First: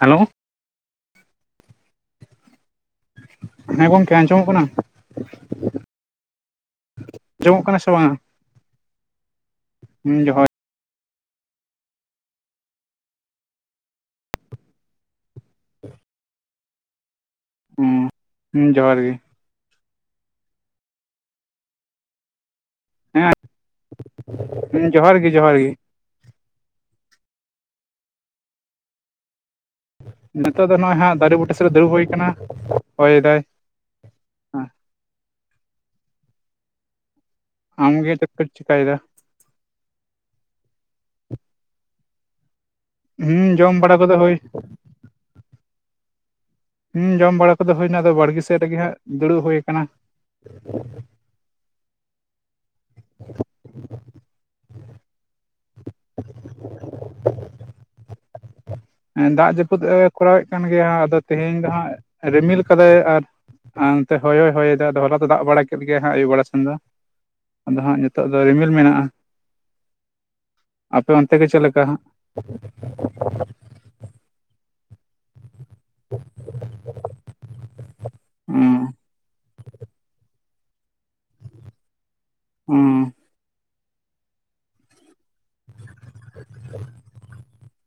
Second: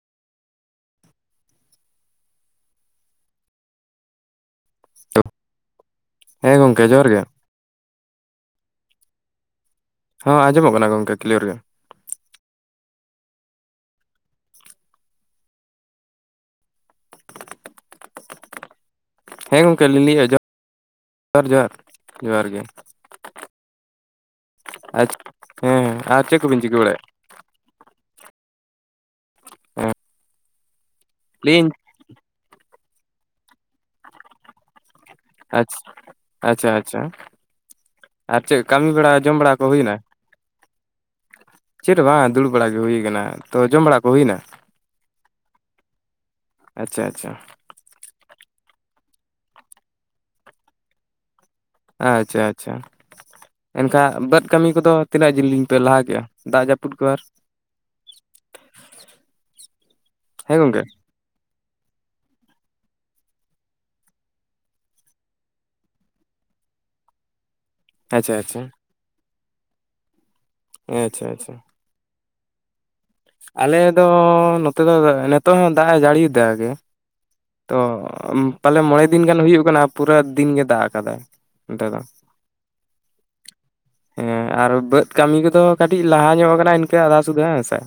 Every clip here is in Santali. ᱦᱮᱞᱳ᱾ ᱦᱮᱸ ᱜᱚᱢᱠᱮ ᱟᱸᱡᱚᱢᱚᱜ ᱠᱟᱱᱟ? ᱛᱳ, ᱦᱮᱸ ᱜᱚᱝᱠᱮ ᱡᱚᱦᱟᱨ ᱜᱮ᱾ ᱟᱸᱡᱚᱢᱚᱜ ᱠᱟᱱᱟᱭ ᱥᱮ ᱵᱟᱝ-ᱟ? ᱦᱩᱸ ᱦᱚᱸ ᱡᱚᱦᱟᱨ ᱟᱸᱡᱚᱢᱚᱜ ᱠᱟᱱᱟ ᱜᱚᱝᱠᱮ ᱠᱞᱤᱭᱟᱨ ᱜᱮ᱾ [inaudible] ᱦᱩᱸ ᱦᱩᱸ ᱡᱚᱦᱟᱨ ᱜᱮ᱾ ᱦᱮᱸ ᱜᱚᱢᱠᱮ ᱞᱤᱧ ᱞᱟᱹᱭᱮᱜᱮᱫ-ᱟ ᱡᱚᱦᱟᱨ ᱡᱚᱦᱟᱨ ᱡᱚᱦᱟᱨ ᱜᱮ᱾ ᱦᱮᱸ ᱡᱚᱦᱟᱨ ᱟᱪᱷᱟ ᱜᱮ ᱡᱚᱦᱟᱨ ᱜᱮ ᱦᱮᱸ ᱟᱨ ᱪᱮᱫ ᱠᱚ ᱯᱮ ᱪᱤᱠᱟᱹ ᱵᱟᱲᱟ ᱭᱮᱜ-ᱟ? ᱚᱸ ᱱᱤᱛᱚᱜ ᱫᱚ ᱱᱚᱜ-ᱚᱭ ᱦᱟᱸᱜ ᱫᱟᱨᱮ ᱵᱩᱴᱟᱹ ᱥᱩ ᱨᱮ ᱫᱩᱲᱩᱵ ᱦᱩᱭ ᱠᱟᱱᱟ ᱦᱚᱭᱮ ᱫᱟᱭ᱾ ᱟᱪᱷᱟ ᱟᱪᱷᱟ ᱟᱪᱷᱟ ᱟᱢᱜᱮ ᱟᱨ ᱠᱚᱢ ᱪᱮᱫ ᱠᱟᱹᱢᱤ ᱪᱤᱠᱟᱹᱭᱮᱫᱟ ᱵᱟᱲᱟ ᱡᱚᱢ ᱵᱟᱲᱟ ᱠᱚ ᱦᱩᱭᱱᱟ ᱪᱮᱫ ᱦᱚᱸ ᱵᱟᱝ-ᱟ ᱫᱩᱲᱩᱵ ᱵᱟᱲᱟ ᱜᱮ ᱦᱩᱭ ᱱᱟ ᱦᱩᱸ ᱛᱚ ᱡᱚᱢ ᱵᱟᱲᱟ ᱠᱚ ᱠᱚᱫᱚ ᱦᱩᱭ ᱦᱩᱭᱮᱱᱟ? ᱟᱪᱪᱷᱟ ᱦᱩᱸ ᱟᱪᱪᱷᱟ ᱡᱚᱢ ᱵᱟᱲᱟ ᱠᱚ ᱫᱚ ᱦᱩᱭᱱᱟ ᱟᱫᱚ ᱵᱟᱲᱜᱤ ᱥᱮᱫ ᱨᱮᱜᱮ ᱦᱟᱸᱜ ᱫᱩᱲᱩᱵ ᱦᱩᱭᱩ ᱠᱟᱱᱟ᱾ ᱟᱪᱷᱟ ᱟᱪᱷᱟ᱾ ᱮᱱᱠᱷᱟᱱ ᱵᱟᱹᱫᱽ ᱠᱟᱹᱢᱤ ᱠᱚ ᱫᱚ ᱛᱤᱱᱟᱹᱜ ᱡᱤᱞᱤᱧ ᱯᱮ ᱞᱟᱦᱟ ᱠᱮᱫ-ᱟ ᱫᱟᱜ ᱡᱟᱹᱯᱩᱫ ᱠᱚ ᱟᱨ? ᱫᱟᱜ ᱡᱟᱹᱯᱩᱫ ᱮ ᱠᱚᱨᱟᱣᱮᱫ ᱦᱮᱸ ᱠᱟᱱ ᱜᱚᱝᱠᱮ ᱜᱮᱭᱟ ᱟᱫᱚ ᱛᱮᱦᱤᱧ ᱫᱚ ᱦᱟᱸᱜ ᱨᱤᱢᱤᱞ ᱠᱟᱫᱟᱭ ᱟᱨ᱾ ᱟᱨ ᱚᱱᱛᱮ ᱦᱚᱭᱦᱚ ᱦᱚᱭ ᱮᱫᱟ ᱟᱫᱚ ᱦᱚᱞᱟ ᱫᱚ ᱫᱟᱜ ᱵᱟᱲᱟ ᱠᱮᱫ ᱜᱮᱭᱟ ᱦᱟᱸᱜ ᱟᱭᱩᱵ ᱵᱟᱲᱟ ᱥᱮᱱ ᱫᱚ᱾ ᱟᱫᱚ ᱦᱟᱸᱜ ᱱᱤᱛᱚᱜ ᱟᱪᱪᱷᱟ ᱫᱚ ᱟᱪᱪᱷᱟ ᱨᱤᱢᱤᱞ ᱢᱮᱱᱟᱜ-ᱟ᱾ ᱟᱯᱮ ᱟᱪᱪᱷᱟ ᱚᱱᱛᱮ ᱜᱮ ᱟᱪᱪᱷᱟ ᱪᱮᱫ ᱞᱮᱠᱟ ᱦᱟᱸᱜ? ᱟᱞᱮ ᱫᱚ ᱱᱚᱛᱮ ᱫᱚ ᱱᱤᱛᱚᱜ ᱦᱚᱸ ᱫᱟᱜ ᱮ ᱡᱟᱹᱲᱤᱭᱫᱟ ᱜᱮ᱾ ᱛᱚ ᱯᱟᱞᱮ ᱦᱩᱸ ᱢᱚᱬᱮ ᱫᱤᱱ ᱜᱟᱱ ᱦᱩᱭᱩᱜ ᱠᱟᱱᱟ ᱯᱩᱨᱟᱹ ᱫᱤᱱᱜᱮ ᱫᱟᱜ ᱟᱠᱟᱫᱟᱭ ᱚᱱᱛᱮ ᱫᱚ᱾ ᱦᱩᱸ᱾ ᱦᱮᱸ ᱟᱨ ᱵᱟᱹᱫᱽ ᱠᱟᱹᱢᱤ ᱠᱚ ᱫᱚ ᱠᱟᱹᱴᱤᱡ ᱞᱟᱦᱟ ᱧᱚᱜ ᱠᱟᱱᱟ ᱤᱱᱠᱟᱹ ᱟᱫᱷᱟ ᱥᱩᱫᱷᱟᱹ ᱦᱮᱸ ᱥᱮ᱾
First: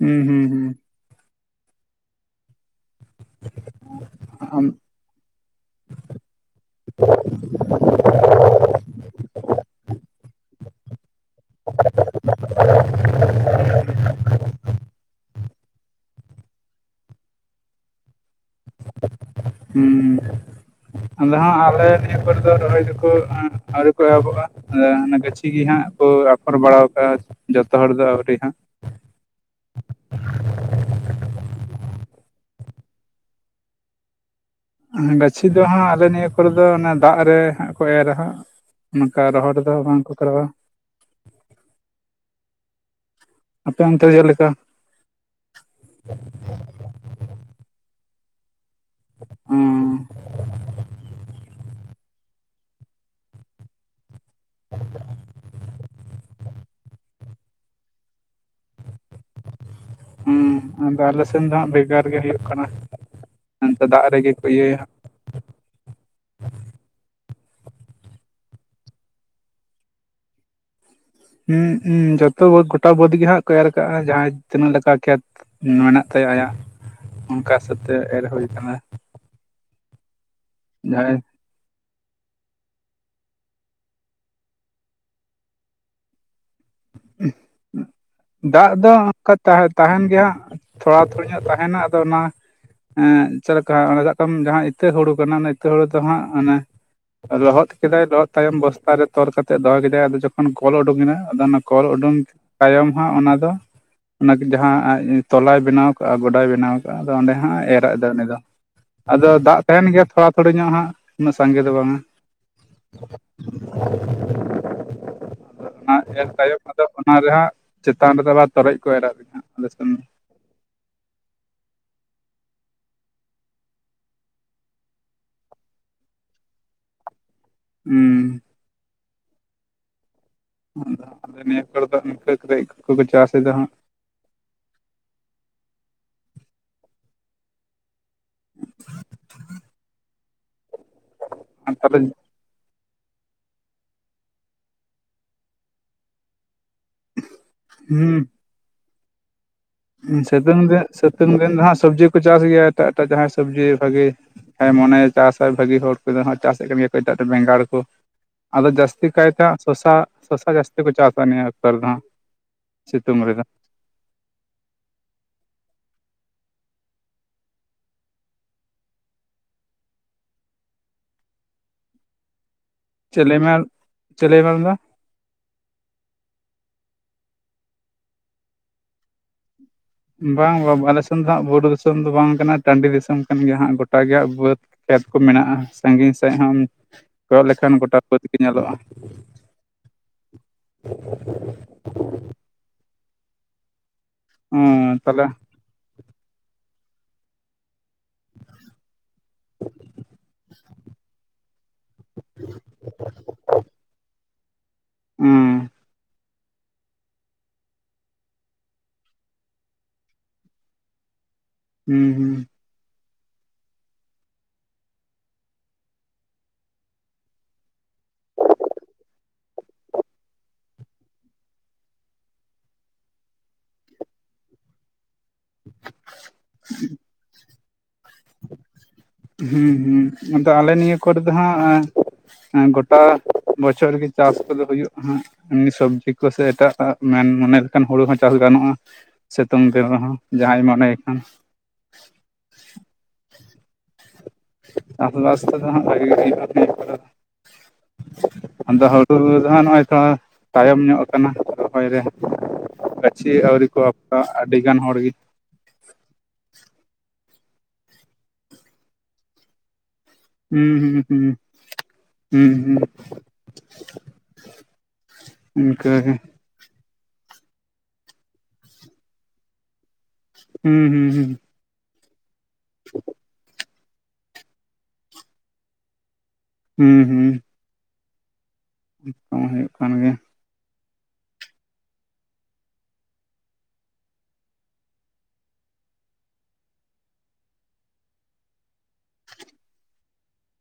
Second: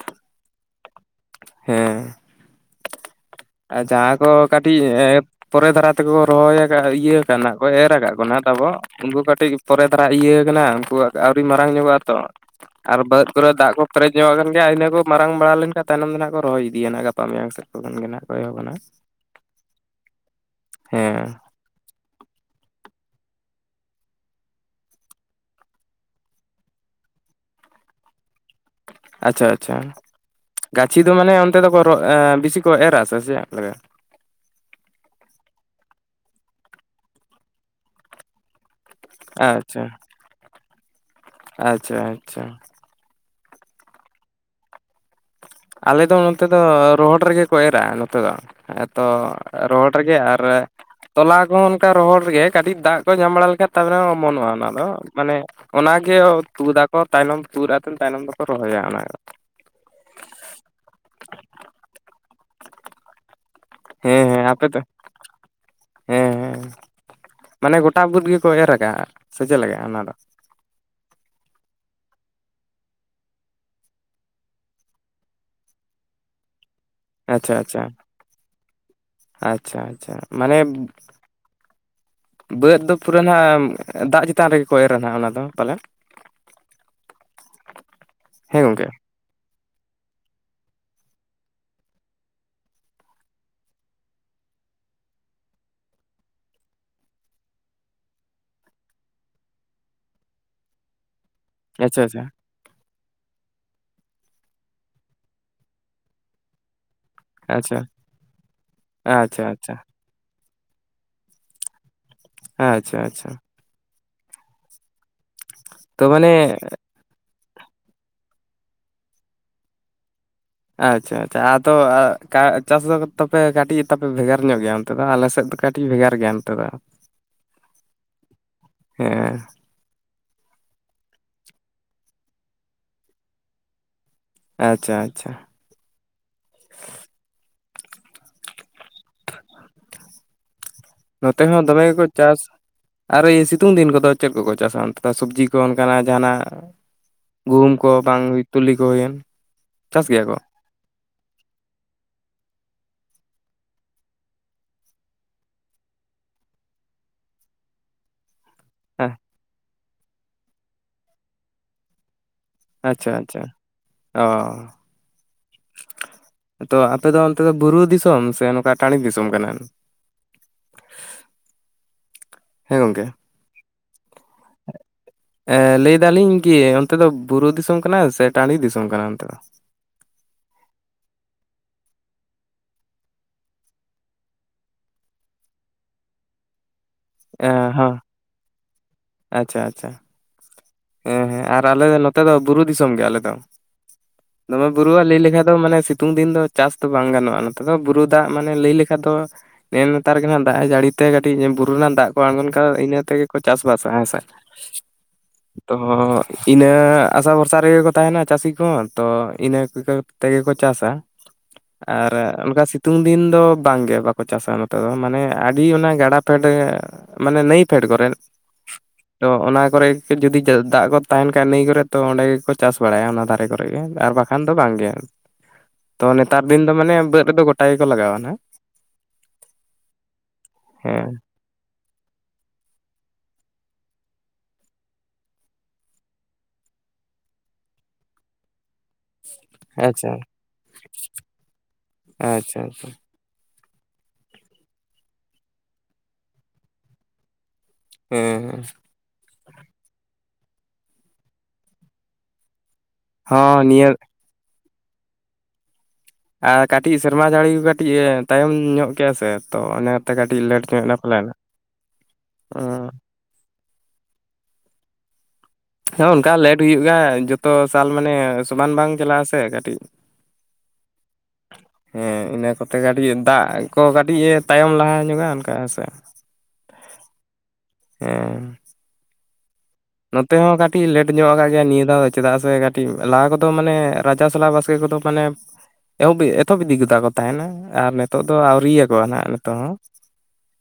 ᱦᱩᱸ ᱦᱩᱸ ᱦᱩᱸ᱾ ᱦᱮᱸ᱾ ᱟᱨ ᱡᱟᱦᱟᱸ ᱠᱚ ᱟᱢ ᱠᱟᱹᱴᱤᱡ ᱮᱯ ᱯᱚᱨᱮ ᱫᱷᱟᱨᱟ ᱛᱮ ᱠᱚ ᱨᱚᱦᱚᱭ ᱟᱠᱟᱫ ᱤᱭᱟᱹ ᱠᱟᱱᱟ ᱠᱚ ᱮᱨ ᱟᱠᱟᱫ ᱠᱚ ᱱᱟᱦᱜ ᱛᱟᱵᱚ ᱩᱱᱠᱩ ᱠᱟᱹᱴᱤᱡ ᱯᱚᱨᱮ ᱫᱷᱨᱟ ᱤᱭᱟᱹ ᱠᱟᱱᱟ ᱩᱱᱠᱩᱣᱟᱜ ᱟᱹᱣᱨᱤ ᱢᱟᱨᱟᱝ ᱧᱚᱜᱚᱜ-ᱟ ᱛᱚ᱾ ᱟᱨ ᱵᱟᱹᱫᱽ ᱠᱚᱨᱮ ᱫᱟᱜ ᱠᱚ ᱯᱮᱨᱮᱡ ᱧᱚᱜ ᱟᱠᱟᱱ ᱜᱮᱭᱟ ᱤᱱᱟᱹ ᱠᱚ ᱢᱟᱨᱟᱝ ᱵᱟᱲᱟ ᱞᱮᱱᱠᱷᱟᱱ ᱛᱟᱭᱱᱚᱢ ᱫᱚ ᱱᱟᱦᱟᱜ ᱠᱚ ᱨᱚᱦᱚᱭ ᱤᱫᱤᱭᱟ ᱱᱟᱦᱟᱜ ᱜᱟᱯᱟ ᱢᱮᱭᱟᱝ ᱥᱮᱫ᱾ ᱩᱫᱽ ᱢᱟ ᱢᱮᱱᱟᱜ᱾ ᱦᱩᱸ ᱦᱮᱸ ᱟᱫᱚ ᱦᱟᱸᱜ ᱟᱞᱮ ᱱᱤᱛ ᱟᱯᱦᱚᱨ ᱫᱚ ᱨᱚᱦᱚᱭ ᱫᱚ ᱠᱚ ᱟᱹᱣᱨᱤ ᱠᱚ ᱮᱦᱚᱵᱚᱜ-ᱟ ᱟᱫᱚ ᱜᱟᱹᱪᱷᱤ ᱜᱮ ᱦᱟᱸᱜ ᱠᱚ ᱟᱯᱷᱚᱨ ᱵᱟᱲᱟ ᱟᱠᱟᱜ-ᱟ᱾ ᱡᱚᱛᱚ ᱦᱚᱲ ᱫᱚ ᱟᱹᱣᱨᱤ ᱦᱟᱸᱜ᱾ ᱟᱪᱷᱟ ᱟᱪᱷᱟ ᱜᱟᱪᱷᱤ ᱫᱚ ᱢᱟᱱᱮ ᱚᱱᱛᱮ ᱫᱚ ᱠᱚ ᱨᱚᱜ ᱵᱮᱥᱤ ᱠᱚ ᱮᱨᱟ ᱥᱮ ᱪᱮᱫᱞ ᱞᱮᱠᱟ? ᱜᱟᱹᱪᱷᱤ ᱫᱚ ᱦᱟᱸᱜ ᱟᱞᱮ ᱱᱤᱭᱟᱹ ᱠᱚᱨᱮ ᱫᱚ ᱚᱱᱮ ᱫᱟᱜ ᱨᱮ ᱦᱟᱸᱜ ᱠᱚ ᱮᱨᱟ ᱦᱟᱸᱜ᱾ ᱱᱚᱠᱟ ᱨᱚᱦᱚᱲ ᱨᱮᱫᱚ ᱵᱟᱝ ᱠᱚ ᱠᱚᱨᱟᱣᱟ᱾ ᱟᱪᱷᱟ ᱟᱪᱷᱟ᱾ ᱟᱯᱮ ᱚᱱᱛᱮ ᱪᱮᱫ ᱞᱮᱠᱟ? ᱟᱞᱮ ᱫᱚ ᱚᱛᱮ ᱫᱚ ᱨᱚᱦᱚᱲ ᱨᱮ ᱜᱮ ᱠᱚ ᱮᱨᱟ ᱱᱚᱛᱮ ᱫᱚ᱾ ᱛᱚ ᱨᱚᱦᱚᱲ ᱨᱮ ᱜᱮ ᱦᱩᱸ ᱟᱨ ᱛᱚᱞᱟ ᱠᱚ ᱦᱚᱸ ᱚᱱᱠᱟ ᱨᱚᱦᱚᱲ ᱨᱮ ᱜᱮ ᱠᱟᱹᱴᱤᱡ ᱫᱟᱜ ᱠᱚ ᱧᱟᱢ ᱵᱟᱲᱟ ᱞᱮᱠᱷᱟᱱ ᱛᱟᱦᱞᱮ ᱦᱚᱸ ᱚᱢᱚᱱᱚᱜ-ᱟ ᱚᱱᱟ ᱫᱚ ᱢᱟᱱᱮ ᱚᱱᱟ ᱜᱮ ᱛᱩᱫᱟ ᱠᱚ ᱛᱟᱭᱱᱚᱢ ᱛᱩᱫ ᱟᱯᱮᱢ ᱛᱟᱭᱱᱚᱢ ᱫᱚ ᱠᱚ ᱨᱚᱦᱚᱭᱟ ᱚᱱᱟ ᱦᱩᱸ ᱟᱫᱚ ᱟᱞᱮ ᱥᱮᱱ ᱫᱚ ᱦᱟᱸᱜ ᱵᱷᱮᱜᱟᱨ ᱜᱮ ᱦᱩᱭᱩᱜ ᱠᱟᱱᱟ᱾ ᱚᱱᱛᱮ ᱫᱟᱜ ᱦᱮᱸ ᱨᱮᱜᱮ ᱦᱮᱸ ᱠᱚ ᱟᱯᱮ ᱛᱮ [inaudible] ᱢᱟᱱᱮ ᱜᱚᱴᱟ ᱵᱟᱹᱫᱽ ᱜᱮᱠᱚ ᱮᱨ ᱠᱟᱜᱼᱟ ᱥᱮ ᱪᱮᱫ ᱞᱮᱠᱟ ᱚᱱᱟ ᱫᱚ ᱦᱩᱸ ᱩᱸ ᱡᱚᱛᱚ ᱵᱟᱹᱫᱽ ᱜᱚᱴᱟ ᱵᱟᱹᱫᱽ ᱜᱮ ᱦᱟᱸᱜ ᱠᱚ ᱮᱨ ᱟᱠᱟᱜᱼᱟ ᱡᱟᱦᱟᱸᱭ ᱛᱤᱱᱟᱹᱜ ᱞᱮᱠᱟ ᱠᱷᱮᱛ ᱢᱮᱱᱟᱜ ᱛᱟᱭᱟ ᱟᱭᱟᱜ ᱟᱪᱪᱷᱟ ᱚᱱᱠᱟ ᱦᱤᱥᱟᱹᱵ ᱟᱪᱪᱷᱟ ᱛᱮ ᱮᱨ ᱦᱳᱭ ᱟᱠᱟᱱᱟ᱾ ᱟᱪᱪᱷᱟ ᱟᱪᱪᱷᱟ ᱢᱟᱱᱮ ᱡᱟᱦᱟᱸᱭ [inaudible] ᱵᱟᱹᱫᱽ ᱫᱚ ᱯᱩᱨᱟᱹ ᱦᱟᱸᱜ ᱫᱟᱜᱽ ᱪᱮᱛᱟᱱ ᱨᱮᱜᱮ ᱠᱚ ᱮᱨᱟ ᱱᱟᱜ ᱚᱱᱟ ᱫᱚ ᱯᱟᱞᱮ ᱦᱮᱸ ᱫᱟᱜᱽ ᱜᱚᱝᱠᱮ ᱫᱚ ᱚᱱᱠᱟ ᱛᱟᱦᱮ ᱛᱟᱦᱮᱱ ᱜᱮ ᱦᱟᱸᱜ ᱛᱷᱚᱲᱟ ᱛᱷᱩᱲᱤ ᱧᱚᱜ ᱛᱟᱦᱮᱱᱟ ᱟᱫᱚ ᱚᱱᱟ ᱮᱸ ᱪᱮᱫ ᱞᱮᱠᱟ [unintelligible] ᱡᱟᱦᱟᱸ ᱤᱛᱟᱹ ᱦᱩᱲᱩ ᱠᱟᱱᱟ ᱚᱱᱟ ᱤᱛᱟᱹ ᱦᱩᱲᱩ ᱫᱚ ᱦᱟᱸᱜ ᱚᱱᱮ ᱞᱚᱦᱚᱫ ᱠᱮᱫᱟᱭ ᱞᱚᱦᱚᱫ ᱛᱟᱭᱚᱢ ᱵᱚᱥᱛᱟ ᱨᱮ ᱛᱚᱞ ᱠᱟᱛᱮ ᱫᱚᱦᱚ ᱠᱮᱫᱟᱭ ᱟᱫᱚ ᱡᱚᱠᱷᱚᱱ ᱠᱚᱞ ᱩᱰᱩᱠᱮᱱᱟ ᱟᱫᱚ ᱠᱚᱞ ᱟᱪᱪᱷᱟ ᱩᱰᱩᱝ ᱟᱪᱪᱷᱟ ᱛᱟᱭᱚᱢ ᱦᱟᱸᱜ ᱚᱱᱟ ᱫᱚ ᱚᱱᱟ ᱡᱟᱦᱟᱸ ᱛᱚᱞᱟᱭ ᱵᱮᱱᱟᱣ ᱠᱟᱜᱼᱟ ᱜᱚᱰᱟᱭ ᱵᱮᱱᱟᱣ ᱟᱫᱚ ᱚᱸᱰᱮ ᱦᱟᱸᱜ ᱟᱪᱪᱷᱟ ᱮᱨᱟᱜ ᱮᱫᱟ ᱩᱱᱤ ᱫᱚ ᱟᱫᱚ ᱟᱪᱪᱷᱟ ᱫᱟᱜᱽ ᱟᱪᱪᱷᱟ ᱛᱟᱦᱮᱱ ᱜᱮᱭᱟ ᱛᱷᱚᱲᱟ ᱛᱷᱚᱲᱤ ᱧᱚᱜ ᱦᱟᱸᱜ ᱩᱱᱟᱹᱜ ᱥᱟᱸᱜᱮ ᱫᱚ ᱵᱟᱝᱼᱟ᱾ ᱟᱪᱪᱷᱟ ᱟᱪᱪᱷᱟ ᱛᱚ ᱚᱱᱟ ᱮᱨ ᱢᱟᱱᱮ ᱛᱟᱭᱚᱢ ᱟᱫᱚ ᱚᱱᱟ ᱨᱮᱦᱟᱸᱜ ᱪᱮᱛᱟᱱ ᱨᱮᱫᱚ ᱛᱚᱨᱚᱡ ᱠᱚ ᱮᱨᱟᱜ [unintelligible] ᱟᱞᱮ ᱥᱮᱱ᱾ ᱟᱪᱪᱷᱟ ᱟᱪᱪᱷᱟ ᱟᱫᱚ ᱠᱟ ᱪᱟᱥ ᱫᱚ ᱛᱟᱯᱮ ᱠᱟᱹᱴᱤᱡᱽ ᱛᱟᱯᱮ ᱵᱷᱮᱜᱟᱨ ᱧᱚᱜ ᱜᱮᱭᱟ ᱚᱱᱛᱮ ᱫᱚ ᱟᱞᱮ ᱥᱮᱫ ᱫᱚ ᱠᱟᱹᱴᱤᱡᱽ ᱵᱷᱮᱜᱟᱨ ᱜᱮᱭᱟ ᱚᱱᱛᱮ ᱫᱚ᱾ ᱦᱩᱸ ᱦᱮᱸ ᱟ ᱟ ᱱᱤᱭᱟᱹ ᱠᱚᱨᱮ ᱫᱚ ᱱᱝᱠ ᱠᱚᱨᱮ [inaudible] ᱠᱚᱠᱚ ᱪᱟᱥ ᱮᱫᱟ ᱦᱟᱸᱜ ᱟᱪᱪᱷᱟ ᱟᱪᱪᱷᱟ᱾ [unintelligible] ᱱᱚᱛᱮ ᱦᱚᱸ ᱟᱨ ᱫᱚᱢᱮ ᱜᱮᱠᱚ ᱛᱟᱦᱚᱞᱮ ᱪᱟᱥᱼᱼ ᱟᱨ ᱤᱭᱟᱹ ᱥᱤᱛᱩᱝ ᱫᱤᱱ ᱠᱚᱫᱚ ᱪᱮᱫ ᱠᱚᱠᱚ ᱪᱟᱥᱟ ᱥᱚᱵᱽᱡᱤ ᱠᱚ ᱚᱱᱠᱟᱱᱟᱜ ᱡᱟᱦᱟᱱᱟᱜ ᱜᱩᱦᱩᱢ ᱠᱚ ᱵᱟᱝ ᱦᱩᱸ ᱛᱩᱞᱤ ᱠᱚ ᱦᱩᱭᱮᱱ ᱪᱟᱥ ᱜᱮᱭᱟ ᱠᱚ ᱥᱤᱛᱩᱝ ᱫᱤᱱ ᱥᱤᱛᱩᱝ ᱫᱤᱱ ᱫᱚ ᱦᱟᱜ ᱥᱚᱵᱽᱡᱤ ᱠᱚ ᱪᱟᱥ ᱜᱮᱭᱟ ᱮᱴᱟᱜ ᱮᱴᱟᱜ ᱡᱟᱦᱟᱸᱭ ᱥᱚᱵᱽᱡᱤ ᱵᱷᱟᱜᱤᱼᱼ ᱦᱮᱸ ᱢᱚᱱᱮᱭ ᱪᱟᱥᱟ ᱵᱷᱟᱜᱤ ᱦᱚᱲ ᱠᱚᱫᱚ ᱪᱟᱥ ᱮᱫ ᱠᱟᱱ ᱜᱮᱭᱟ ᱠᱚ ᱮᱴᱟᱜ ᱵᱮᱸᱜᱟᱲ ᱠᱚ᱾ ᱟᱫᱚ ᱡᱟᱹᱥᱛᱤ ᱦᱮᱸ ᱠᱟᱭᱛᱮ ᱥᱚᱥᱟ ᱥᱚᱥᱟ ᱡᱟᱹᱥᱛᱤ ᱠᱚ ᱪᱟᱥᱟ ᱱᱤᱭᱟᱹ ᱩᱠᱛᱚᱨ ᱫᱚ ᱦᱟᱜ᱾ ᱟᱪᱪᱷᱟ ᱟᱪᱪᱷᱟ ᱚᱻ ᱛᱚ ᱟᱯᱮ ᱫᱚ ᱚᱱᱛᱮ ᱫᱚ ᱵᱩᱨᱩ ᱫᱤᱥᱚᱢ ᱥᱮ ᱱᱚᱝᱠᱟ ᱴᱟᱺᱲᱤ ᱫᱤᱥᱚᱢ ᱠᱟᱱᱟ? [inaudible] [inaudible] [inaudible] ᱦᱮᱸ ᱜᱚᱝᱠᱮ ᱪᱮ ᱞᱮᱢᱮ [inaudible] ᱪᱮ ᱞᱮᱢᱮ ᱟᱨᱢᱤᱫᱟ ᱮ ᱞᱟᱹᱭ ᱫᱟᱞᱤᱧ ᱠᱤ ᱚᱱᱛᱮ ᱫᱚ ᱵᱩᱨᱩ ᱫᱤᱥᱚᱢ ᱠᱟᱱᱟ ᱥᱮ ᱴᱟᱺᱰᱤ ᱫᱤᱥᱚᱢ ᱠᱟᱱᱟ ᱚᱱᱛᱮ ᱫᱚ ᱵᱟᱝ ᱵᱟ ᱟᱞᱮᱥᱮᱱ ᱫᱚ ᱦᱟᱸᱜ ᱵᱩᱨᱩ ᱫᱤᱥᱚᱢ ᱫᱚ ᱵᱟᱝ ᱠᱟᱱᱟ ᱴᱟᱺᱰᱤ ᱫᱤᱥᱚᱢ ᱠᱟᱱ ᱜᱮᱭᱟ ᱦᱟᱸᱜ ᱜᱚᱴᱟ ᱜᱮᱦᱟᱜ ᱵᱟᱹᱫᱽ ᱠᱷᱮᱛ ᱠᱚ ᱢᱮᱱᱟᱜᱼᱟ ᱥᱟᱺᱜᱤᱧ ᱥᱮᱫ ᱦᱚᱢ ᱠᱚᱭᱚᱜ ᱞᱮᱠᱷᱟᱱ ᱜᱚᱴᱟ ᱦᱮᱸ ᱵᱟᱹᱫᱽ ᱜᱮ ᱧᱮᱞᱚᱜᱼᱟ᱾ ᱟᱪᱪᱷᱟ ᱟᱪᱪᱷᱟ᱾ ᱦᱮᱸ ᱦᱮᱸ ᱟᱨ ᱟᱞᱮ ᱫᱚ ᱱᱚᱛᱮ ᱫᱚᱼᱼ ᱵᱩᱨᱩ ᱫᱤᱥᱚᱢ ᱜᱮ ᱟᱞᱮ ᱫᱚ ᱫᱚᱢᱮ ᱦᱩᱸ ᱵᱩᱨᱩᱼᱟ ᱞᱟᱹᱭ ᱛᱟᱦᱚᱞᱮ ᱞᱮᱠᱷᱟᱱ ᱫᱚ ᱢᱟᱱᱮ ᱥᱤᱛᱩᱝ ᱫᱤᱱ ᱫᱚ ᱪᱟᱥ ᱫᱚ ᱵᱟᱝ ᱜᱟᱱᱚᱜᱼᱟ ᱱᱚᱛᱮ ᱫᱚ ᱵᱩᱨᱩ ᱫᱟᱜ ᱢᱟᱱᱮ ᱞᱟᱹᱭ ᱞᱮᱠᱷᱟᱱ ᱫᱚ ᱱᱮ ᱱᱮᱛᱟᱨ ᱜᱮᱦᱱᱟᱜ ᱫᱟᱜ ᱮ ᱡᱟᱹᱲᱤ ᱛᱮ ᱠᱟᱹᱴᱤᱡ ᱵᱩᱨᱩ ᱨᱮᱱᱟᱜ ᱫᱟᱜ ᱠᱚ ᱟᱬᱜᱚᱱ ᱠᱷᱟᱱ ᱤᱱᱟᱹ ᱛᱮᱜᱮ ᱠᱚ ᱪᱟᱥ ᱵᱟᱥᱟ ᱦᱮᱸ ᱥᱮ᱾ ᱦᱩᱸ ᱛᱚᱻ ᱤᱱᱟᱹ ᱟᱥᱟ ᱵᱷᱚᱨᱥᱟ ᱨᱮᱜᱮ ᱠᱚ ᱛᱟᱦᱮᱱᱟ ᱪᱟᱹᱥᱤ ᱠᱚᱦᱚᱸ ᱛᱚ ᱤᱱᱟᱹ ᱠᱚᱜᱮ ᱛᱮᱜᱮ ᱠᱚ ᱪᱟᱥᱟ᱾ [unintelligible] ᱟᱨ ᱚᱱᱠᱟ ᱥᱤᱼᱼ ᱥᱤᱛᱩᱝ ᱫᱤᱱ ᱫᱚ ᱵᱟᱝᱜᱮ ᱵᱟᱠᱚ ᱪᱟᱥᱟ ᱱᱚᱛᱮ ᱫᱚ ᱢᱟᱱᱮ ᱟᱹᱰᱤ ᱚᱱᱟ ᱜᱟᱰᱟ ᱯᱷᱮᱰᱼᱼ ᱢᱟᱱᱮ ᱱᱟᱹᱭ ᱯᱷᱮᱰ ᱠᱚᱨᱮ ᱛᱚ ᱚᱱᱟ ᱠᱚᱨᱮ ᱡᱩᱫᱤᱼᱼ ᱫᱟᱜ ᱠᱚ ᱛᱟᱦᱮᱱ ᱠᱷᱟᱡ ᱱᱟᱹᱭ ᱠᱚᱨᱮ ᱛᱚ ᱚᱸᱰᱮ ᱜᱮᱠᱚ ᱪᱟᱥ ᱵᱟᱲᱟᱭᱟ ᱚᱱᱟ ᱫᱷᱟᱨᱮ ᱠᱚᱨᱮ ᱜᱮ ᱟᱨ ᱵᱟᱠᱷᱟᱱ ᱫᱚ ᱵᱟᱝᱜᱮ᱾ ᱛᱚ ᱱᱮᱛᱟᱨ ᱫᱤᱱ ᱫᱚ ᱢᱟᱱᱮ ᱵᱟᱹᱫᱽ ᱨᱮᱫᱚ ᱜᱚᱴᱟ ᱜᱮᱠᱚ ᱞᱟᱜᱟᱣᱟ ᱦᱟᱜ᱾ ᱦᱩᱸ ᱦᱩᱸ ᱟᱫᱚ ᱟᱞᱮ ᱱᱤᱭᱟᱹ ᱦᱮᱸ ᱠᱚᱨᱮ ᱫᱚ ᱦᱟᱸᱜ ᱦᱮᱸ ᱜᱚᱴᱟ ᱵᱚᱪᱷᱚᱨ ᱜᱮ ᱪᱟᱥ ᱠᱚᱫᱚ ᱦᱩᱭᱩᱜᱼᱟ ᱦᱟᱸᱜ ᱥᱚᱵᱽᱡᱤ ᱠᱚᱥᱮ ᱮᱴᱟᱜᱟᱜ ᱢᱮᱱ ᱢᱚᱱᱮ ᱞᱮᱠᱟᱱ ᱦᱩᱲᱩ ᱦᱚᱸ ᱪᱟᱥ ᱜᱟᱱᱚᱜᱼᱟ᱾ ᱥᱤᱛᱩᱝ ᱫᱤᱱ ᱟᱪᱪᱷᱟ ᱨᱮᱦᱚᱸ ᱡᱟᱦᱟᱸᱭ ᱢᱚᱱᱮᱭ ᱠᱷᱟᱱ ᱟᱪᱪᱷᱟ ᱟᱪᱪᱷᱟ ᱪᱟᱥᱵᱟᱥ ᱫᱚ ᱦᱟᱸᱜ ᱵᱷᱟᱜᱤ ᱦᱩᱭᱩᱜᱼᱟ ᱱᱤᱭᱚ ᱠᱟᱛᱟ ᱫᱤᱱ ᱦᱮᱸ ᱦᱮᱸ ᱛᱩ ᱫᱚᱦᱟᱜ ᱱᱚᱜᱼᱚᱭ ᱛᱚ ᱛᱟᱭᱚᱢ ᱧᱚᱜ ᱟᱠᱟᱱᱟ ᱨᱚᱦᱚᱭ ᱨᱮ ᱪᱮ ᱦᱚᱸ ᱟᱹᱣᱨᱤ ᱠᱚ ᱱᱤᱭᱟᱹ ᱟᱯᱠᱟ ᱟᱹᱰᱤ ᱜᱟᱱ ᱦᱚᱲᱜᱮ ᱟᱨ ᱠᱟᱹᱴᱤᱡ ᱥᱮᱨᱢᱟ ᱡᱟᱹᱲᱤ ᱠᱟᱹᱴᱤᱡ ᱛᱟᱭᱚᱢ ᱧᱚᱜ ᱠᱮᱭᱟ ᱥᱮ ᱛᱚ ᱠᱟᱹᱴᱤᱡ ᱞᱮᱴ ᱧᱚᱜ ᱮᱱᱟ ᱦᱩᱸ ᱯᱟᱞᱮᱱ ᱦᱩᱸ ᱦᱩᱸ ᱦᱩᱸ ᱦᱩᱸ [inaudible] ᱤᱱᱠᱟᱹ ᱦᱮ ᱜᱮ ᱚᱱᱠᱟ ᱞᱮᱴ ᱦᱩᱭᱩᱜ ᱜᱮ ᱡᱚᱛᱚ ᱥᱟᱞ ᱢᱟᱱᱮ ᱥᱚᱢᱟᱱ ᱵᱟᱝ ᱪᱟᱞᱟᱜ ᱟᱥᱮ ᱠᱟᱹᱴᱤᱡ ᱦᱩᱸ ᱦᱩᱸ ᱦᱩᱸ ᱦᱮᱸ ᱤᱱᱟᱹ ᱠᱚᱛᱮ ᱠᱟᱹᱴᱤᱡ ᱫᱟᱜ ᱠᱚ ᱠᱟᱹᱴᱤᱡ ᱮ ᱛᱟᱭᱚᱢ ᱞᱟᱦᱟ ᱧᱚᱜᱟ ᱚᱱᱠᱟ ᱦᱮᱸᱥᱮ ᱦᱩᱸ ᱦᱩᱸ [unintelligible] ᱦᱩᱭᱩᱜ ᱠᱟᱱ ᱜᱮ ᱛᱮ ᱦᱚᱸ ᱠᱟᱹᱴᱤᱡ ᱞᱮᱴ ᱧᱚᱜ ᱠᱟᱜ ᱜᱮᱭᱟ ᱱᱤᱭᱟᱹ ᱫᱷᱟᱣ ᱫᱚ ᱪᱮᱫᱟᱜ ᱥᱮ ᱠᱟᱹᱴᱤᱡ ᱞᱟᱦᱟ ᱠᱚᱫᱚ ᱢᱟᱱᱮ ᱨᱟᱡᱟᱥᱟᱞᱟ ᱵᱟᱥᱠᱮ ᱠᱚᱫᱚ ᱢᱟᱱᱮ ᱮᱦᱚᱵ ᱮᱛᱚᱦᱚᱵᱤᱫᱤ ᱜᱤᱫᱟ ᱠᱚ ᱛᱟᱦᱮᱱᱟ ᱟᱨ ᱱᱮᱛᱚᱜ ᱫᱚ ᱟᱹᱣᱨᱤᱭᱟᱠᱚ ᱱᱟᱦᱟᱜ ᱱᱤᱛᱚᱜ ᱦᱚᱸ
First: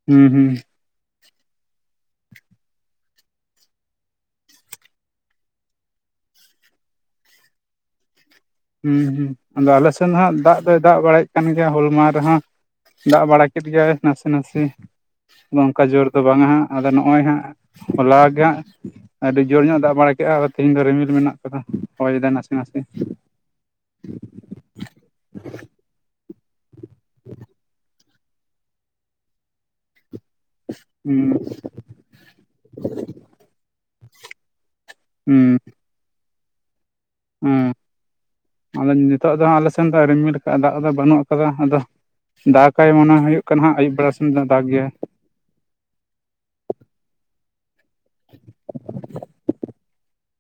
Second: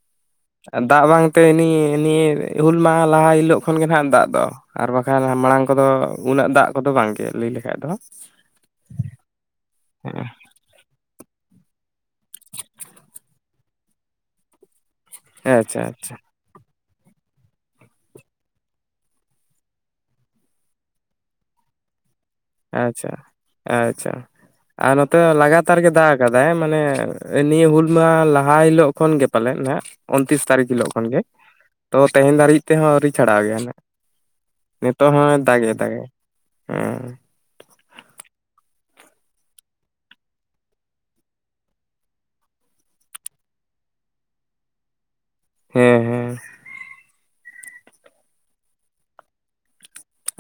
ᱦᱩᱸ ᱦᱩᱸ ᱫᱟᱜ ᱵᱟᱝᱛᱮ ᱱᱤᱭᱮ ᱱᱤᱭᱮ ᱦᱩᱞ ᱢᱟᱦᱟ ᱞᱟᱦᱟ ᱦᱤᱞᱳᱜ ᱠᱷᱚᱱ ᱜᱮ ᱦᱟᱱ ᱫᱟᱜ ᱫᱚ ᱟᱨ ᱵᱟᱠᱷᱟᱱ ᱢᱟᱲᱟᱝ ᱠᱚᱫᱚ ᱩᱱᱟᱹᱜ ᱫᱟᱜ ᱠᱚᱫᱚ ᱵᱟᱝᱜᱮ ᱞᱟᱹᱭ ᱞᱮᱠᱷᱟᱡ ᱫᱚ ᱦᱩᱸ ᱦᱩᱸ ᱟᱫᱚ ᱟᱞᱮᱥᱮᱱ ᱦᱟᱜ ᱫᱟᱜ ᱫᱚᱭ ᱫᱟᱜ ᱵᱟᱲᱟᱭ ᱠᱟᱱ ᱜᱮᱭᱟ ᱦᱩᱞ ᱢᱟᱦᱟᱸ ᱨᱮᱦᱚᱸ ᱫᱟᱜ ᱵᱟᱲᱟ ᱠᱮᱫ ᱜᱮᱭᱟᱭ ᱱᱟᱥᱮ ᱱᱟᱥᱮ ᱟᱪᱪᱷᱟ ᱚᱱᱠᱟ ᱡᱩᱨ ᱟᱪᱪᱷᱟ ᱫᱚ ᱵᱟᱝᱟ ᱦᱟᱸᱜ ᱟᱫᱚ ᱱᱚᱜᱼᱚᱭ ᱦᱟᱸᱜ ᱦᱚᱞᱟ ᱜᱮ ᱦᱟᱸᱜ ᱟᱹᱰᱤ ᱡᱩᱨ ᱧᱚᱜ ᱫᱟᱜ ᱵᱟᱲᱟ ᱠᱮᱜᱼᱟ ᱛᱮᱦᱤᱧ ᱫᱚ ᱨᱤᱢᱤᱞ ᱢᱮᱱᱟᱜ ᱠᱟᱫᱟ ᱦᱚᱭᱫᱟᱭ ᱱᱟᱥᱮ ᱱᱟᱥᱮ ᱟᱪᱪᱷᱟ ᱟᱪᱪᱷᱟ ᱟᱨ ᱱᱚᱛᱮ ᱞᱟᱜᱟᱛᱟᱨ ᱜᱮ ᱫᱟᱜ ᱟᱠᱟ ᱫᱟᱭ ᱢᱟᱱᱮ ᱱᱤᱭᱟᱹ ᱦᱩᱞ ᱢᱟᱦᱟ ᱞᱟᱦᱟ ᱦᱤᱞᱚᱜ ᱠᱷᱚᱱ ᱜᱮ ᱯᱟᱞᱮᱫ ᱱᱟᱜ ᱚᱱᱛᱤᱥ ᱛᱟᱨᱤᱠᱷ ᱦᱤᱞᱚᱜ ᱦᱩᱸ ᱠᱷᱚᱱᱜᱮ ᱛᱚ ᱛᱮᱦᱮᱱ ᱫᱷᱟᱹᱨᱤᱡ ᱛᱮᱦᱚᱸ ᱟᱹᱣᱨᱤ ᱪᱷᱟᱲᱟᱣ ᱜᱮᱭᱟ ᱱᱤᱛᱚᱜ ᱦᱚᱸᱭ ᱦᱩᱸ ᱫᱟᱜᱮ ᱫᱟᱜᱮ ᱦᱮᱸ ᱦᱩᱸ ᱟᱫᱚ ᱱᱤᱛᱚᱜ ᱫᱚ ᱟᱞᱮ ᱥᱮᱱ ᱫᱚ ᱨᱤᱢᱤᱞ ᱠᱟᱜᱼᱟ ᱫᱟᱜ ᱫᱚ ᱵᱟᱹᱱᱩᱜ ᱟᱠᱟᱫᱟ ᱟᱫᱚ ᱫᱟᱜᱟᱭ ᱢᱚᱱᱮ ᱦᱩᱭᱩᱜ ᱠᱟᱱᱟ ᱦᱟᱸᱜ ᱟᱭᱩᱵ ᱵᱮᱲᱟ ᱥᱮᱱ ᱫᱚ ᱫᱟᱜ ᱜᱮᱭᱟ ᱦᱮ ᱦᱮ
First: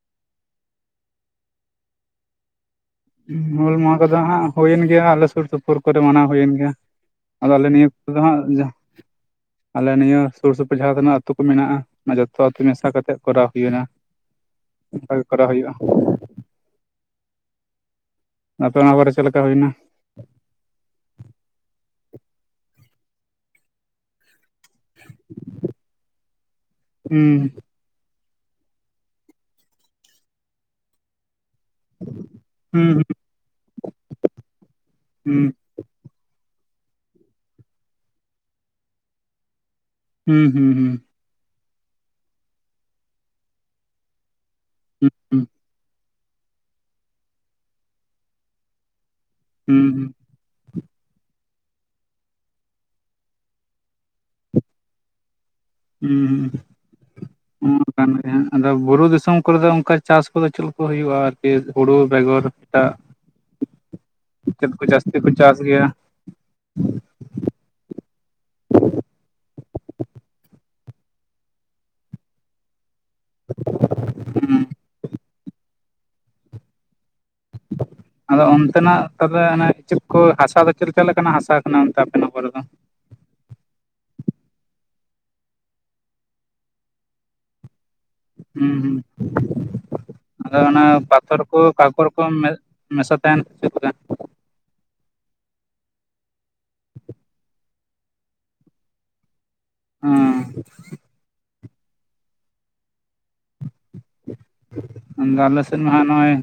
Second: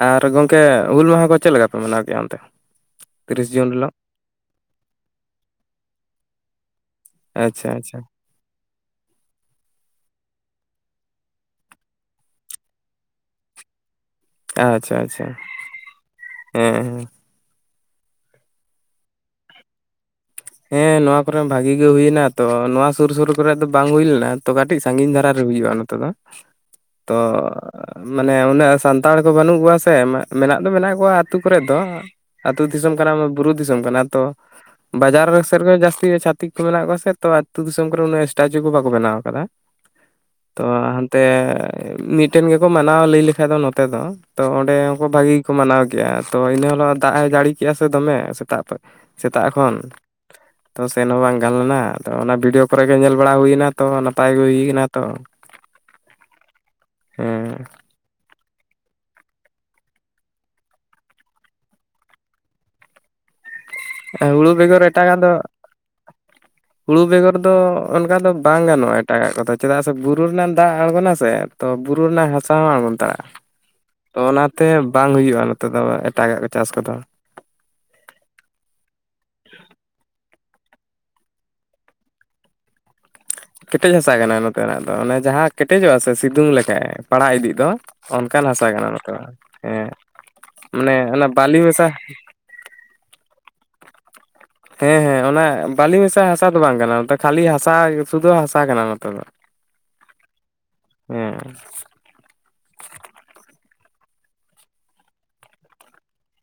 ᱟᱨ ᱜᱚᱝᱠᱮ ᱦᱩᱞ ᱢᱟᱦᱟ ᱠᱚ ᱪᱮᱫ ᱞᱮᱠᱟ ᱯᱮ ᱢᱟᱱᱟᱣ ᱠᱮᱭᱟ ᱚᱱᱛᱮ ᱛᱤᱨᱤᱥ ᱡᱩᱱ ᱦᱩᱞ ᱦᱤᱞᱳᱜ? ᱢᱟᱦᱟ ᱠᱚᱫᱚ ᱦᱟᱜ ᱦᱩᱭᱮᱱ ᱜᱮᱭᱟ ᱟᱞᱮ ᱥᱩᱨ ᱥᱩᱯᱩᱨ ᱠᱚᱨᱮ ᱢᱟᱱᱟᱣ ᱦᱩᱭᱮᱱ ᱜᱮᱭᱟ ᱟᱫᱚ ᱟᱞᱮ ᱟᱪᱪᱷᱟ ᱱᱤᱭᱟᱹ ᱟᱪᱪᱷᱟ ᱠᱚᱫᱚ ᱦᱟᱸᱜ ᱟᱞᱮ ᱱᱤᱭᱟᱹ ᱥᱩᱨ ᱥᱩᱯᱩᱨ ᱡᱟᱦᱟᱸ ᱛᱤᱱᱟᱹᱜ ᱟᱹᱛᱩ ᱠᱚ ᱢᱮᱱᱟᱜᱼᱟ ᱚᱱᱟ ᱡᱚᱛᱚ ᱟᱹᱛᱩ ᱢᱮᱥᱟ ᱠᱟᱛᱮ ᱠᱚᱨᱟᱣ ᱦᱩᱭᱮᱱᱟ ᱟᱪᱪᱷᱟ ᱟᱪᱪᱷᱟ ᱦᱮᱸ ᱟᱯᱮ ᱚᱱᱟ ᱵᱟᱨᱮ ᱪᱮᱫ ᱞᱮᱠᱟ ᱦᱩᱭᱱᱟ ᱦᱮᱸ ᱱᱚᱣᱟ ᱠᱚᱨᱮ ᱵᱷᱟᱜᱤ ᱜᱮ ᱦᱩᱭᱱᱟ ᱛᱚ ᱱᱚᱣᱟ ᱥᱩᱨ ᱥᱩᱨ ᱠᱚᱨᱮ ᱫᱚ ᱵᱟᱝ ᱦᱩᱭ ᱞᱮᱱᱟ ᱛᱚ ᱠᱟᱹᱴᱤᱡ ᱥᱟᱺᱜᱤᱧ ᱫᱷᱟᱨᱟ ᱨᱮ ᱦᱩᱭᱩᱜᱼᱟ ᱱᱚᱛᱮ ᱫᱚ ᱛᱚ ᱦᱩᱸ ᱢᱟᱱᱮ ᱩᱱᱟᱹᱜ ᱥᱟᱱᱛᱟᱲ ᱠᱚ ᱵᱟᱹᱱᱩᱜ ᱠᱚᱣᱟ ᱥᱮ ᱢᱮᱱᱟᱜ ᱫᱚ ᱢᱮᱱᱟᱜ ᱠᱚᱣᱟ ᱟᱹᱛᱩ ᱠᱚᱨᱮ ᱫᱚ ᱟᱹᱛᱩ ᱫᱤᱥᱚᱢ ᱦᱩᱸ ᱠᱟᱱᱟ ᱵᱩᱨᱩ ᱫᱤᱥᱚᱢ ᱠᱟᱱᱟ ᱛᱚ ᱵᱟᱡᱟᱨ ᱦᱩᱸ ᱥᱮᱫ ᱡᱟᱹᱥᱛᱤ ᱪᱷᱟᱛᱤᱠ ᱠᱚ ᱢᱮᱱᱟᱜ ᱠᱚᱣᱟ ᱥᱮ ᱛᱚ ᱟᱹᱛᱩ ᱫᱤᱥᱚᱢ ᱠᱚᱨᱮ ᱩᱱᱟᱹᱜ ᱥᱴᱟᱪᱩ ᱠᱚ ᱵᱟᱠᱚ ᱵᱮᱱᱟᱣ ᱟᱠᱟᱫᱟ ᱦᱩᱸ ᱛᱚ ᱦᱩᱸ ᱦᱟᱱᱛᱮ ᱢᱤᱫᱴᱮᱱ ᱜᱮᱠᱚ ᱢᱟᱱᱟᱣ ᱞᱟᱹᱭ ᱞᱮᱠᱷᱟᱱ ᱫᱚ ᱱᱚᱛᱮ ᱫᱚ ᱛᱚ ᱚᱸᱰᱮ ᱦᱚᱸᱠᱚ ᱦᱩᱸ ᱦᱩᱸ ᱵᱷᱟᱹᱜᱤ ᱜᱮᱠᱚ ᱢᱟᱱᱟᱣ ᱠᱮᱜᱼᱟ ᱛᱚ ᱤᱱᱟᱹ ᱦᱤᱞᱚᱜ ᱫᱟᱜ ᱮ ᱡᱟᱹᱲᱤ ᱠᱮᱜᱼᱟ ᱥᱮ ᱫᱚᱢᱮ ᱥᱮᱛᱟᱜ ᱥᱮᱛᱟᱜ ᱮᱠᱷᱚᱱ [inaudible] ᱛᱚ ᱥᱮᱱ ᱦᱚᱸ ᱵᱟᱝ ᱜᱟᱱ ᱞᱮᱱᱟ ᱛᱚ ᱚᱱᱟ ᱵᱷᱤᱰᱤᱭᱳ ᱠᱚᱨᱮᱜᱮ ᱧᱮᱞ ᱵᱟᱲᱟ ᱦᱩᱭᱱᱟ ᱛᱚ ᱱᱟᱯᱟᱭ ᱜᱮ ᱦᱩᱭᱱᱟ ᱛᱚ ᱦᱩᱸ ᱦᱮᱸ ᱦᱩᱸ ᱠᱟᱱᱜᱮ ᱦᱟᱸᱜ ᱟᱫᱚ ᱵᱩᱨᱩ ᱫᱤᱥᱚᱢ ᱠᱚᱨᱮ ᱫᱚ ᱚᱱᱠᱟ ᱪᱟᱥ ᱠᱚᱫᱚ ᱪᱮᱞ ᱠᱚ ᱦᱩᱭᱩᱜᱼᱟ ᱟᱨᱠᱤ ᱦᱩᱲᱩ ᱵᱮᱜᱚᱨ ᱮᱴᱟᱜ ᱦᱩᱲᱩ ᱪᱮᱫ ᱵᱮᱜᱚᱨ ᱠᱚ ᱡᱟᱹᱥᱛᱤ ᱮᱴᱟᱜᱟᱜ ᱠᱚ ᱫᱚ ᱪᱟᱥ ᱜᱮᱭᱟ? ᱦᱩᱲᱩ ᱵᱮᱜᱚᱨ ᱫᱚ ᱚᱱᱠᱟ ᱫᱚ ᱵᱟᱝ ᱜᱟᱱᱚᱜᱼᱟ ᱮᱴᱟᱜᱟᱜ ᱠᱚᱫᱚ ᱪᱮᱫᱟᱜ ᱥᱮ ᱵᱩᱨᱩ ᱨᱮᱱᱟᱝ ᱫᱟᱜ ᱟᱬᱜᱚᱱᱟ ᱥᱮ ᱛᱚ ᱵᱩᱨᱩ ᱨᱮᱱᱟᱜ ᱦᱟᱥᱟ ᱦᱚᱸ ᱟᱬᱜᱚᱱ ᱛᱟᱜ ᱛᱚ ᱦᱩᱸ ᱚᱱᱟᱛᱮ ᱵᱟᱝ ᱦᱩᱭᱩᱜᱼᱟ ᱱᱚᱛᱮ ᱫᱚ ᱮᱴᱟᱜᱟᱜ ᱠᱚ ᱪᱟᱥ ᱠᱚᱫᱚ ᱟᱫᱚ ᱚᱱᱛᱮᱱᱟᱜ ᱛᱟᱞᱚᱞᱮ ᱠᱤᱪᱮᱫ ᱠᱚ ᱦᱟᱥᱟ ᱫᱚ ᱪᱮᱫ ᱞᱮᱠᱟᱱᱟᱜ ᱦᱟᱥᱟ ᱠᱟᱱᱟ ᱚᱱᱛᱮ ᱟᱯᱮ ᱚᱱᱟ ᱠᱚᱨᱮ ᱫᱚ ᱠᱮᱴᱮᱡ ᱦᱟᱥᱟ ᱠᱟᱱᱟ ᱱᱚᱛᱮᱱᱟᱜ ᱫᱚ ᱚᱱᱮ ᱡᱟᱦᱟᱸ ᱠᱮᱴᱮᱡᱚᱜᱼᱟ ᱥᱮ ᱥᱤᱛᱩᱝ ᱞᱮᱠᱷᱟ ᱯᱟᱲᱟᱜ ᱤᱫᱤᱜ ᱫᱚ ᱚᱱᱠᱟᱱ ᱦᱟᱥᱟ ᱦᱩᱸ ᱠᱟᱱᱟ ᱦᱩᱸ ᱱᱚᱛᱮᱱᱟᱜ ᱦᱮᱸ ᱟᱫᱚ ᱚᱱᱟ ᱢᱟᱱᱮ ᱯᱟᱛᱚᱨ ᱠᱚ ᱵᱟᱹᱞᱤ ᱢᱮᱥᱟ ᱠᱟᱠᱚᱨ ᱠᱚ ᱢᱮ ᱢᱮᱥᱟ ᱛᱟᱦᱮᱱ ᱥᱮ ᱪᱮᱫ ᱞᱮᱠᱟ ᱦᱮᱸ ᱦᱮᱸ ᱚᱱᱟ ᱵᱟᱹᱞᱤ ᱢᱮᱥᱟ ᱦᱟᱥᱟ ᱫᱚ ᱵᱟᱝ ᱠᱟᱱᱟ [unintelligible] ᱠᱷᱟᱞᱤ ᱦᱟᱥᱟ ᱥᱩᱫᱩ ᱦᱟᱥᱟ ᱠᱟᱱᱟ ᱱᱚᱛᱮ ᱫᱚ ᱦᱚᱸ ᱦᱮᱸ ᱟᱫᱚ ᱟᱞᱮ ᱥᱮᱫ ᱢᱟ ᱦᱟᱸᱜ ᱱᱚᱜᱼᱚᱭ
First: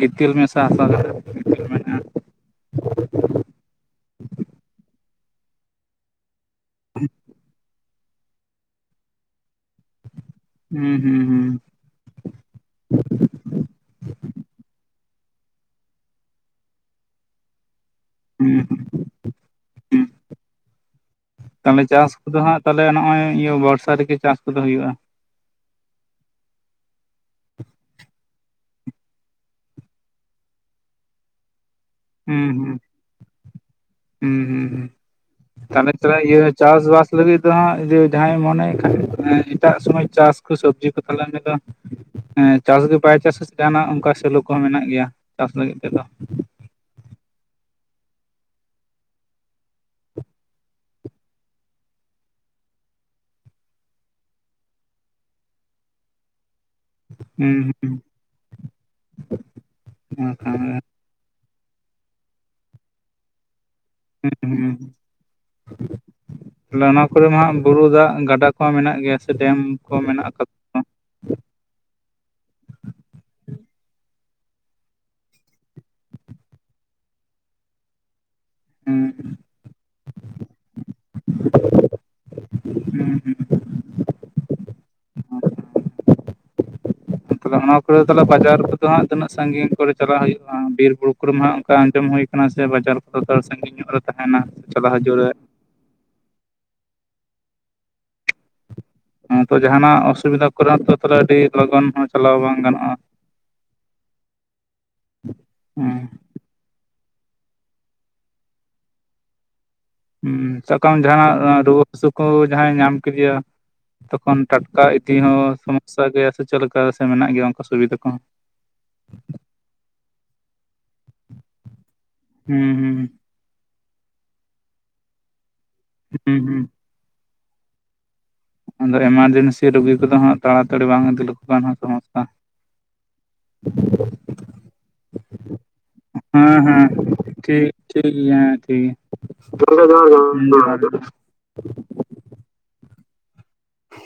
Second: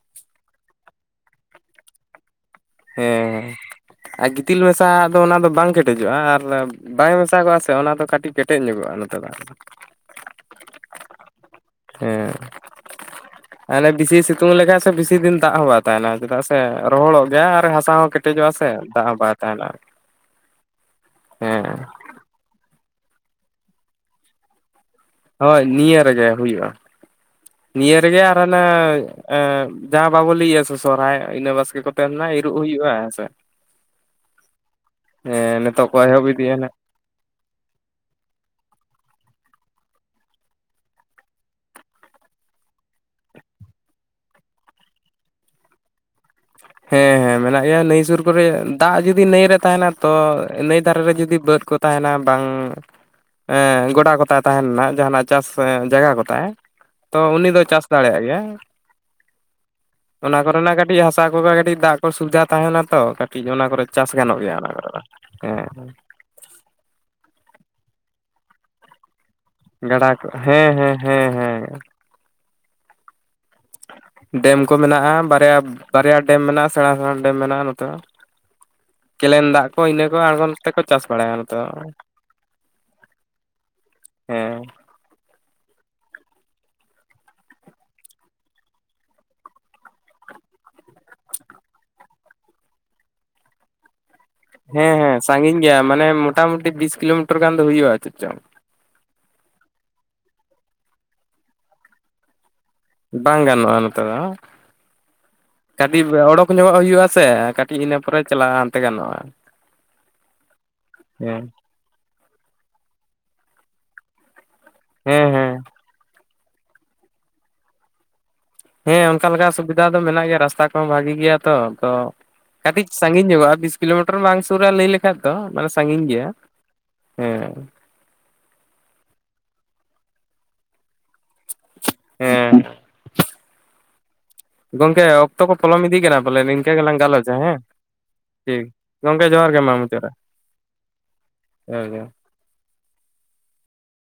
ᱜᱤᱛᱤᱞ ᱢᱮᱥᱟ ᱦᱟᱥᱟ ᱠᱟᱱᱟ ᱦᱮᱸ ᱟᱨ ᱜᱤᱛᱤᱞ ᱢᱮᱥᱟ ᱫᱚ ᱚᱱᱟ ᱫᱚ ᱵᱟᱝ ᱠᱮᱴ ᱠᱮᱴᱮᱡᱚᱜᱼᱟ ᱟᱨ ᱵᱟᱭ ᱢᱮᱥᱟ ᱠᱚᱜᱼᱟ ᱥᱮ ᱚᱱᱟ ᱫᱚ ᱠᱟᱹᱴᱤᱡ ᱠᱮᱴᱮᱡ ᱧᱚᱜᱚᱜᱼᱟ ᱱᱚᱛᱮ ᱫᱚ ᱦᱩᱸ ᱦᱩᱸ ᱦᱩᱸ ᱦᱮᱸ [inaudible] ᱟᱞᱮ ᱵᱤᱥᱤ ᱥᱤᱛᱩᱝ ᱞᱮᱠᱷᱟᱡ ᱥᱮ ᱵᱤᱥᱤ ᱫᱤᱱ ᱫᱟᱜ ᱦᱚᱸ ᱵᱟᱭ ᱛᱟᱦᱮᱱᱟ ᱪᱮᱫᱟᱜ ᱥᱮ ᱨᱚᱦᱚᱲᱚᱜ ᱜᱮᱭᱟ ᱟᱨ ᱦᱟᱥᱟ ᱦᱚ ᱠᱮᱴ ᱠᱮᱴᱮᱡᱚᱜᱼᱟ ᱦᱩᱸ ᱥᱮ ᱫᱟᱜ ᱦᱚ ᱵᱟᱭ ᱛᱟᱦᱮᱱᱟ ᱦᱩᱸ ᱦᱮᱸ ᱠᱩᱫᱚ ᱦᱟᱸᱜ ᱛᱟᱦᱚᱞᱮ ᱱᱚᱜᱼᱚᱭ ᱤᱭᱟᱹ ᱵᱚᱨᱥᱟ ᱨᱮᱜᱮ ᱪᱟᱥ ᱠᱚᱫᱚ ᱦᱩᱭᱩᱜᱼᱟ ᱦᱳᱭ ᱱᱤᱭᱟᱹ ᱨᱮᱜᱮ ᱦᱩᱭᱩᱜᱼᱟ᱾ ᱱᱤᱭᱟᱹ ᱨᱮᱜᱮ ᱟᱨ ᱚᱱᱮ ᱮᱸᱯ ᱡᱟᱦᱟᱸ ᱵᱟᱵᱚ ᱞᱟᱹᱭᱟ ᱥᱮ ᱥᱚᱨᱚᱦᱟᱭ ᱤᱱᱟᱹ ᱵᱟᱥᱠᱮ ᱠᱚ ᱛᱮᱱ ᱱᱟ ᱤᱨᱩᱜ ᱦᱩᱭᱩᱜᱼᱟ ᱦᱮᱥᱮ ᱩᱸᱻᱻ ᱱᱤᱛᱚᱜ ᱛᱟᱞᱦᱮ ᱠᱚ ᱛᱚᱞᱮ ᱮᱦᱚᱵ ᱤᱭᱟᱹᱜᱼᱟ ᱤᱫᱤᱭᱟ ᱱᱟᱜ ᱪᱟᱥ ᱵᱟᱥ ᱞᱟᱹᱜᱤᱫ ᱛᱮᱦᱟᱸᱜ ᱡᱮ ᱡᱟᱦᱟᱸᱟᱭ ᱢᱚᱱᱮᱭ ᱠᱷᱟᱱ ᱮᱴᱟᱜ ᱥᱚᱢᱚᱭ ᱪᱟᱥ ᱠᱚ ᱥᱚᱵᱽᱡᱤ ᱠᱚ ᱯᱟᱞᱮᱱ ᱩᱱᱤ ᱫᱚ ᱦᱮᱸ ᱪᱟᱥ ᱜᱮ ᱵᱟᱭ ᱪᱟᱥᱟ ᱪᱟᱹᱥᱟᱥᱮ ᱡᱟᱦᱟᱱᱟᱜ ᱚᱱᱠᱟ ᱥᱮᱞᱩ ᱠᱚᱦᱚᱸ ᱢᱮᱱᱟᱜ ᱜᱮᱭᱟ ᱪᱟᱥ ᱞᱟᱹᱜᱤᱫ ᱛᱮᱫᱚ ᱦᱮᱸ ᱦᱮᱸ ᱢᱮᱱᱟᱜ ᱜᱮᱭᱟ ᱱᱟᱹᱭ ᱥᱩᱨ ᱠᱚᱨᱮ ᱫᱟᱜ ᱡᱩᱫᱤ ᱱᱟᱹᱭ ᱨᱮ ᱛᱟᱦᱮᱱᱟ ᱛᱚ ᱱᱟᱹᱭ ᱫᱷᱟᱨᱮ ᱨᱮ ᱡᱩᱫᱤ ᱵᱟᱹᱫᱽ ᱠᱚ ᱛᱟᱦᱮᱱᱟ ᱵᱟᱝ ᱮᱸᱻᱜᱚᱰᱟ ᱜᱚᱴᱟ ᱛᱟᱦᱮᱱ ᱢᱟ ᱡᱟᱦᱟᱱᱟᱜ ᱪᱟᱥ ᱡᱟᱭᱜᱟ ᱠᱚ ᱛᱟᱭ ᱛᱚ ᱩᱱᱤ ᱦᱩᱸ ᱫᱚ ᱪᱟᱥ ᱦᱩᱸ ᱫᱟᱲᱮᱭᱟᱜ ᱜᱮᱭᱟᱭ ᱚᱱᱟ ᱠᱚᱨᱮᱱᱟᱜ ᱵᱟᱠᱷᱟᱱ ᱠᱟᱹᱴᱤᱡ ᱦᱟᱥ ᱛᱟᱠᱚ ᱜᱮ ᱠᱟᱹᱴᱤᱡ ᱫᱟᱜ ᱠᱚ ᱥᱩᱵᱤᱫᱷᱟ ᱛᱟᱦᱮᱱᱟ ᱛᱚ ᱠᱟᱹᱴᱤᱡ ᱚᱱᱟ ᱠᱚᱨᱮ ᱪᱟᱥ ᱜᱟᱱᱚᱜ ᱜᱮᱭᱟ ᱟᱸᱜᱻ ᱦᱮᱸ ᱦᱮᱸ ᱞᱟᱱᱟ ᱠᱚᱨᱮ ᱢᱟ ᱦᱟᱸᱜ ᱵᱩᱨᱩ ᱫᱟᱜ ᱜᱟᱰᱟ ᱠᱚᱦᱚᱸ ᱢᱮᱱᱟᱜ ᱜᱮᱭᱟ ᱥᱮ ᱰᱮᱢ ᱜᱟᱰᱟ ᱠᱚ ᱢᱮᱱᱟᱜ ᱟᱠᱟᱫᱟ ᱦᱮᱸ ᱦᱮᱸ ᱦᱮᱸ ᱦᱮᱸ ᱰᱮᱢ ᱠᱚ ᱢᱮᱱᱟᱜᱼᱟ ᱵᱟᱨᱭᱟ ᱵᱟᱨᱭᱟ ᱰᱮᱢ ᱢᱮᱱᱟᱜᱼᱟ ᱥᱮᱬᱟ ᱥᱮᱬᱟ ᱰᱮᱢ ᱢᱮᱱᱟᱜᱼᱟ ᱱᱚᱛᱮ ᱫᱚ ᱦᱩᱸ ᱦᱩᱸ ᱠᱮᱞᱮᱱ ᱫᱟᱜ ᱠᱚ ᱤᱱᱟᱹ ᱠᱚ ᱟᱬᱜᱚᱱ ᱛᱮᱠᱚ ᱪᱟᱥ ᱵᱟᱲᱟᱭᱟᱢ ᱛᱚ ᱦᱩᱸ ᱦᱮᱸ ᱛᱟᱦᱚᱞᱮ ᱚᱱᱟ ᱠᱚᱨᱮ ᱛᱟᱞᱮ ᱵᱟᱡᱟᱨ ᱫᱚ ᱦᱟᱸᱜ ᱛᱤᱱᱟᱹᱜ ᱥᱟᱺᱜᱤᱧ ᱠᱚᱨᱮ ᱪᱟᱞᱟᱜ ᱦᱩᱭᱩᱜᱼᱟ ᱵᱤᱨ ᱵᱩᱨᱩ ᱠᱚᱨᱮ ᱦᱟᱜ ᱚᱱᱠᱟ ᱟᱸᱡᱚᱢ ᱦᱩᱭ ᱠᱟᱱ ᱠᱟᱱᱟ ᱥᱮ ᱵᱟᱡᱟᱨ ᱠᱚᱫᱚ ᱥᱟᱺᱜᱤᱧ ᱧᱚᱜ ᱨᱮ ᱛᱟᱦᱮᱱᱟ ᱪᱟᱞᱟᱜ ᱦᱮᱸ ᱦᱤᱡᱩᱜ ᱦᱮᱸ ᱨᱮ ᱥᱟᱺᱜᱤᱧ ᱜᱮᱭᱟ ᱢᱟᱱᱮ ᱢᱚᱴᱟᱢᱩᱴᱤ ᱵᱤᱥ ᱠᱤᱞᱳᱢᱤᱴᱟᱨ ᱜᱟᱱ ᱫᱚ ᱦᱩᱭᱩᱜᱼᱟ ᱪᱮᱫ ᱪᱚ ᱚᱝᱠᱩ ᱡᱟᱦᱟᱱᱟᱜ ᱚᱥᱩᱵᱤᱫᱟ ᱠᱚᱨᱮᱱᱟᱜ ᱛᱟᱦᱮ ᱟᱹᱰᱤ ᱞᱚᱜᱚᱱ ᱦᱚᱸ ᱪᱟᱞᱟᱣ ᱵᱟᱝ ᱜᱟᱱᱚᱜᱼᱟ᱾ ᱵᱟᱝ ᱜᱟᱱᱚᱜᱼᱟ ᱱᱚᱛᱮ ᱫᱚ ᱦᱩᱸ ᱠᱟᱴᱤᱵ ᱚᱲᱚᱠ ᱧᱚᱜᱚᱜ ᱦᱩᱭᱩᱜᱼᱟ ᱥᱮ ᱠᱟᱹᱴᱤᱡ ᱤᱱᱟᱹ ᱯᱚᱨᱮ ᱪᱟᱞᱟ ᱦᱟᱱᱛᱮ ᱜᱟᱱᱚᱜᱼᱟ᱾ ᱦᱩᱸ ᱥᱟᱵ ᱠᱟᱜ ᱟᱢ ᱦᱮᱸ ᱡᱟᱦᱟᱱᱟᱜ ᱨᱩᱣᱟᱹ ᱦᱟᱹᱥᱩ ᱠᱚ ᱡᱟᱦᱟᱸᱭ ᱧᱟᱢ ᱠᱮᱫᱮᱭᱟ ᱛᱚᱠᱷᱚᱱ ᱴᱟᱴᱠᱟ ᱤᱫᱤ ᱦᱮᱸ ᱦᱚᱸ ᱦᱮᱸ ᱥᱚᱢᱚᱥᱥᱟ ᱜᱮᱭᱟ ᱥᱮ ᱪᱮᱫᱠᱟ ᱥᱮ ᱢᱮᱱᱟᱜ ᱜᱮᱭᱟ ᱚᱱᱠᱟ ᱥᱩᱵᱤᱫᱷᱟ ᱠᱚ ᱦᱮᱸ ᱚᱱᱠᱟ ᱞᱮᱠᱟ ᱥᱩᱵᱤᱫᱷᱟ ᱫᱚ ᱢᱮᱱᱟᱜ ᱜᱮᱭᱟ ᱨᱟᱥᱛᱟ ᱠᱚᱦᱚᱸ ᱵᱷᱟᱹᱜᱤ ᱜᱮᱭᱟ ᱛᱚ ᱟᱫᱚ ᱠᱟᱹᱴᱤᱡ ᱦᱩᱸ ᱥᱟᱺᱜᱤᱧ ᱧᱚᱜᱚᱜᱼᱟ ᱵᱤᱥ ᱠᱤᱞᱳᱢᱤᱴᱟᱨ ᱵᱟᱝ ᱥᱩᱨ ᱨᱟ ᱞᱟᱹᱭ ᱞᱮᱠᱷᱟᱡ ᱫᱚ ᱢᱟᱱᱮ ᱥᱟᱺᱜᱤᱧ ᱜᱮᱭᱟ ᱦᱩᱸ ᱦᱩᱸ ᱦᱮᱸ ᱮᱢᱟᱨᱡᱮᱱᱥᱤ ᱨᱩᱜᱤ ᱠᱚᱫᱚ ᱦᱟᱸᱜ ᱛᱟᱲᱟ ᱛᱟᱲᱤ ᱵᱟᱝ ᱤᱫᱤ ᱞᱮᱠᱚ ᱠᱷᱟᱱ ᱦᱩᱸᱛᱚ ᱦᱮᱸ ᱜᱚᱢᱠᱮ ᱚᱠᱛᱚ ᱠᱚ ᱯᱚᱞᱚᱢ ᱤᱫᱤ ᱠᱟᱱᱟ ᱵᱚᱞᱮ ᱦᱮᱸ ᱱᱤᱝᱠᱟᱹ ᱦᱮᱸ ᱜᱮᱞᱟᱝ ᱜᱟᱞᱚᱪᱟ-ᱟ ᱴᱷᱤᱠ ᱦᱮᱸ ᱴᱷᱤᱠ ᱜᱮᱭᱟ ᱦᱮᱸ ᱴᱷᱤᱠ ᱜᱮᱭᱟ ᱜᱚᱢᱠᱮ ᱡᱚᱦᱟᱨ ᱜᱮ ᱢᱟ ᱢᱩᱪᱟᱹᱜ ᱨᱮ [unintelligible]